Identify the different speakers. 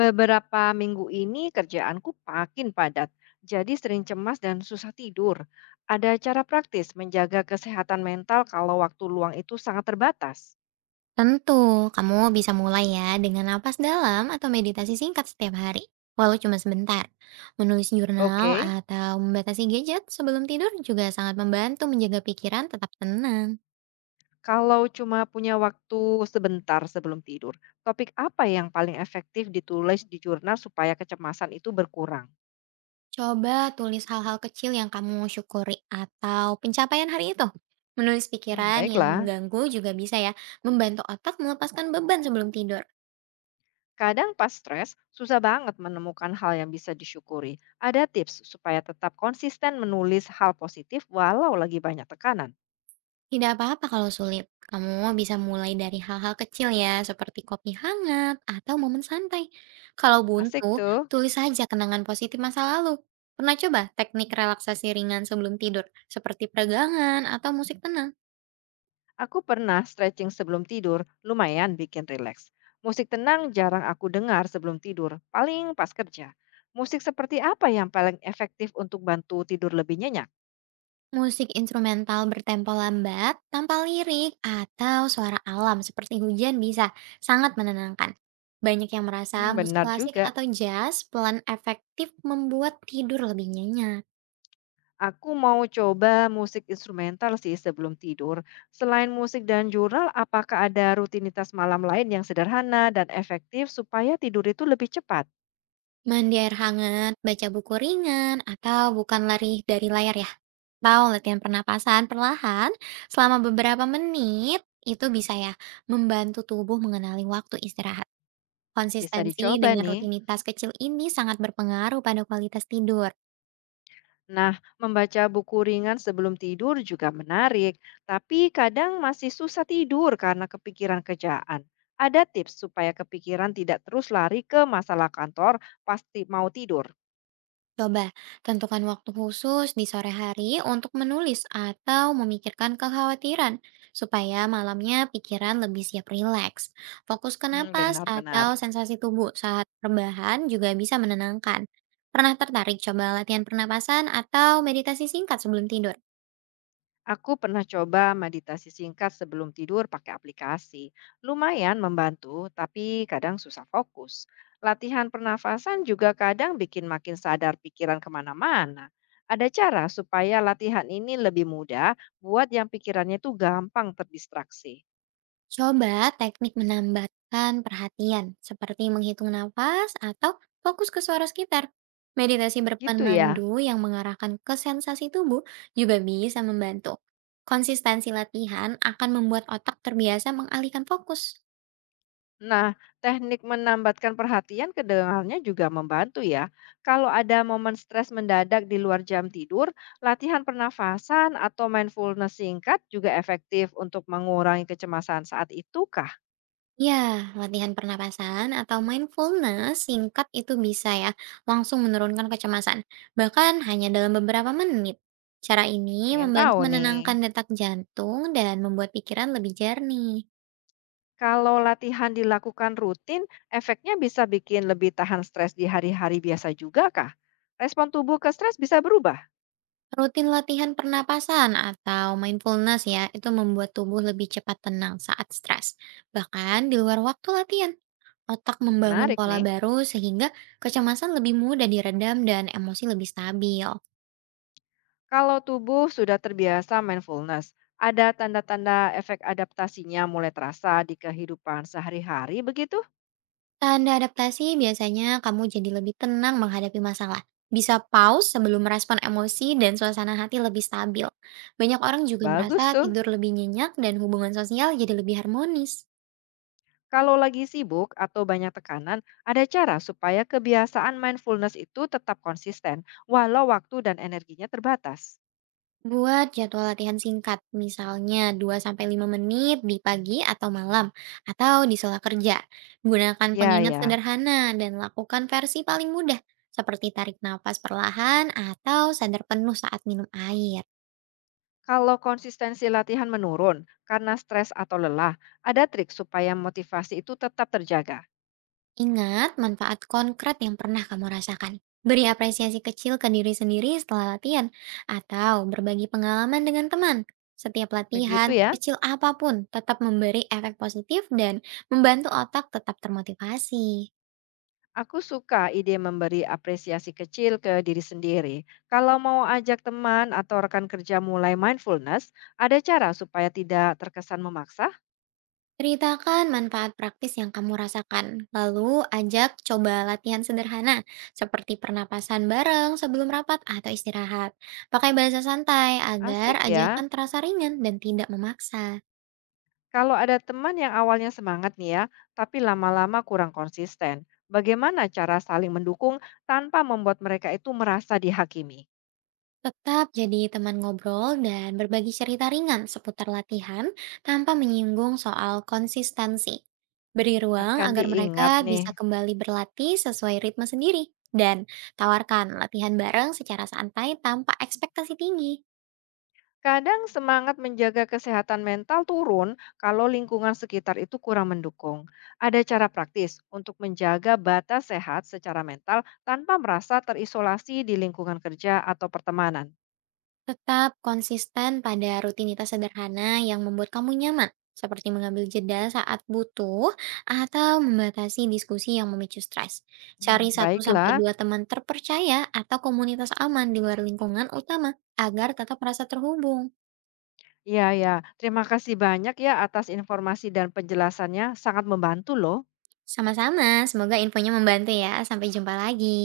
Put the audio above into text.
Speaker 1: Beberapa minggu ini kerjaanku makin padat, jadi sering cemas dan susah tidur. Ada cara praktis menjaga kesehatan mental kalau waktu luang itu sangat terbatas.
Speaker 2: Tentu, kamu bisa mulai ya dengan napas dalam atau meditasi singkat setiap hari, walau cuma sebentar. Menulis jurnal
Speaker 1: Oke,
Speaker 2: atau membatasi gadget sebelum tidur juga sangat membantu menjaga pikiran tetap tenang.
Speaker 1: kalau cuma punya waktu sebentar sebelum tidur, topik apa yang paling efektif ditulis di jurnal supaya kecemasan itu berkurang?
Speaker 2: Coba tulis hal-hal kecil yang kamu syukuri atau pencapaian hari itu. Menulis
Speaker 1: Hmm,
Speaker 2: pikiran yang
Speaker 1: baiklah.
Speaker 2: mengganggu juga bisa ya, membantu otak melepaskan beban sebelum tidur.
Speaker 1: Kadang pas stres, susah banget menemukan hal yang bisa disyukuri. Ada tips supaya tetap konsisten menulis hal positif walau lagi banyak tekanan.
Speaker 2: Tidak apa-apa kalau sulit. Kamu bisa mulai dari hal-hal kecil ya, seperti kopi hangat atau momen santai. Kalau
Speaker 1: Asik
Speaker 2: buntu,
Speaker 1: tuh.
Speaker 2: tulis saja kenangan positif masa lalu. Pernah coba teknik relaksasi ringan sebelum tidur, seperti peregangan atau musik tenang?
Speaker 1: Aku pernah stretching sebelum tidur, lumayan bikin rileks. Musik tenang jarang aku dengar sebelum tidur, paling pas kerja. Musik seperti apa yang paling efektif untuk bantu tidur lebih nyenyak?
Speaker 2: Musik instrumental bertempo lambat, tanpa lirik, atau suara alam seperti hujan bisa sangat menenangkan. Banyak yang merasa
Speaker 1: Hmm,
Speaker 2: musik
Speaker 1: benar
Speaker 2: klasik
Speaker 1: juga.
Speaker 2: atau jazz pelan efektif membuat tidur lebih nyenyak.
Speaker 1: Aku mau coba musik instrumental sih sebelum tidur. Selain musik dan jurnal, apakah ada rutinitas malam lain yang sederhana dan efektif supaya tidur itu lebih cepat?
Speaker 2: Mandi air hangat, baca buku ringan, atau bukan lari dari layar ya. Atau latihan pernapasan perlahan selama beberapa menit, itu bisa ya membantu tubuh mengenali waktu istirahat.
Speaker 1: Bisa
Speaker 2: Konsistensi
Speaker 1: dicoba
Speaker 2: dengan
Speaker 1: nih.
Speaker 2: rutinitas kecil ini sangat berpengaruh pada kualitas tidur.
Speaker 1: Nah, membaca buku ringan sebelum tidur juga menarik, tapi kadang masih susah tidur karena kepikiran kerjaan. Ada tips supaya kepikiran tidak terus lari ke masalah kantor pasti mau tidur.
Speaker 2: Coba tentukan waktu khusus di sore hari untuk menulis atau memikirkan kekhawatiran, supaya malamnya pikiran lebih siap rileks. Fokus ke
Speaker 1: Hmm,
Speaker 2: napas
Speaker 1: benar-benar.
Speaker 2: atau sensasi tubuh saat rebahan juga bisa menenangkan. Pernah tertarik coba latihan pernapasan atau meditasi singkat sebelum tidur?
Speaker 1: Aku pernah coba meditasi singkat sebelum tidur pakai aplikasi. Lumayan membantu, tapi kadang susah fokus. Latihan pernafasan juga kadang bikin makin sadar pikiran kemana-mana. Ada cara supaya latihan ini lebih mudah buat yang pikirannya tuh gampang terdistraksi.
Speaker 2: Coba teknik menambahkan perhatian, seperti menghitung nafas atau fokus ke suara sekitar. Meditasi
Speaker 1: Gitu ya.
Speaker 2: berpemandu yang mengarahkan ke sensasi tubuh juga bisa membantu. Konsistensi latihan akan membuat otak terbiasa mengalihkan fokus.
Speaker 1: Nah, teknik menambatkan perhatian kedengarannya juga membantu ya. Kalau ada momen stres mendadak di luar jam tidur, latihan pernafasan atau mindfulness singkat juga efektif untuk mengurangi kecemasan saat itu kah?
Speaker 2: Ya, latihan pernapasan atau mindfulness singkat itu bisa ya langsung menurunkan kecemasan, bahkan hanya dalam beberapa menit. Cara ini
Speaker 1: Pengen
Speaker 2: membantu
Speaker 1: tahu nih.
Speaker 2: menenangkan detak jantung dan membuat pikiran lebih jernih.
Speaker 1: Kalau latihan dilakukan rutin, efeknya bisa bikin lebih tahan stres di hari-hari biasa juga kah? Respon tubuh ke stres bisa berubah.
Speaker 2: Rutin latihan pernapasan atau mindfulness ya, itu membuat tubuh lebih cepat tenang saat stres. Bahkan di luar waktu latihan, otak membangun
Speaker 1: Menarik
Speaker 2: pola
Speaker 1: nih.
Speaker 2: baru sehingga kecemasan lebih mudah diredam dan emosi lebih stabil.
Speaker 1: Kalau tubuh sudah terbiasa mindfulness, ada tanda-tanda efek adaptasinya mulai terasa di kehidupan sehari-hari begitu?
Speaker 2: Tanda adaptasi biasanya kamu jadi lebih tenang menghadapi masalah. Bisa pause sebelum merespon emosi dan suasana hati lebih stabil. Banyak orang juga
Speaker 1: Bagus
Speaker 2: merasa
Speaker 1: tuh.
Speaker 2: tidur lebih nyenyak dan hubungan sosial jadi lebih harmonis.
Speaker 1: Kalau lagi sibuk atau banyak tekanan, ada cara supaya kebiasaan mindfulness itu tetap konsisten walau waktu dan energinya terbatas.
Speaker 2: Buat jadwal latihan singkat, misalnya 2 sampai 5 menit di pagi atau malam, atau di sela kerja. Gunakan
Speaker 1: Ya,
Speaker 2: pengingat
Speaker 1: ya.
Speaker 2: sederhana dan lakukan versi paling mudah, seperti tarik nafas perlahan atau sadar penuh saat minum air.
Speaker 1: Kalau konsistensi latihan menurun karena stres atau lelah, ada trik supaya motivasi itu tetap terjaga.
Speaker 2: Ingat manfaat konkret yang pernah kamu rasakan. Beri apresiasi kecil ke diri sendiri setelah latihan, atau berbagi pengalaman dengan teman. Setiap
Speaker 1: Begitu
Speaker 2: latihan,
Speaker 1: ya.
Speaker 2: kecil apapun, tetap memberi efek positif dan membantu otak tetap termotivasi.
Speaker 1: Aku suka ide memberi apresiasi kecil ke diri sendiri. Kalau mau ajak teman atau rekan kerja mulai mindfulness, ada cara supaya tidak terkesan memaksa?
Speaker 2: Ceritakan manfaat praktis yang kamu rasakan, lalu ajak coba latihan sederhana seperti pernapasan bareng sebelum rapat atau istirahat. Pakai bahasa santai agar
Speaker 1: Asik ya.
Speaker 2: ajakan terasa ringan dan tidak memaksa.
Speaker 1: Kalau ada teman yang awalnya semangat nih ya, tapi lama-lama kurang konsisten, bagaimana cara saling mendukung tanpa membuat mereka itu merasa dihakimi?
Speaker 2: Tetap jadi teman ngobrol dan berbagi cerita ringan seputar latihan tanpa menyinggung soal konsistensi. Beri ruang
Speaker 1: Akan
Speaker 2: agar mereka
Speaker 1: diingat nih.
Speaker 2: bisa kembali berlatih sesuai ritme sendiri dan tawarkan latihan bareng secara santai tanpa ekspektasi tinggi.
Speaker 1: Kadang semangat menjaga kesehatan mental turun kalau lingkungan sekitar itu kurang mendukung. Ada cara praktis untuk menjaga batas sehat secara mental tanpa merasa terisolasi di lingkungan kerja atau pertemanan.
Speaker 2: Tetap konsisten pada rutinitas sederhana yang membuat kamu nyaman, seperti mengambil jeda saat butuh atau membatasi diskusi yang memicu stres. Cari
Speaker 1: Hmm,
Speaker 2: satu sampai
Speaker 1: baiklah,
Speaker 2: dua teman terpercaya atau komunitas aman di luar lingkungan utama agar tetap merasa terhubung.
Speaker 1: ya, ya. Terima kasih banyak ya atas informasi dan penjelasannya. Sangat membantu loh.
Speaker 2: Sama-sama, semoga infonya membantu ya. Sampai jumpa lagi.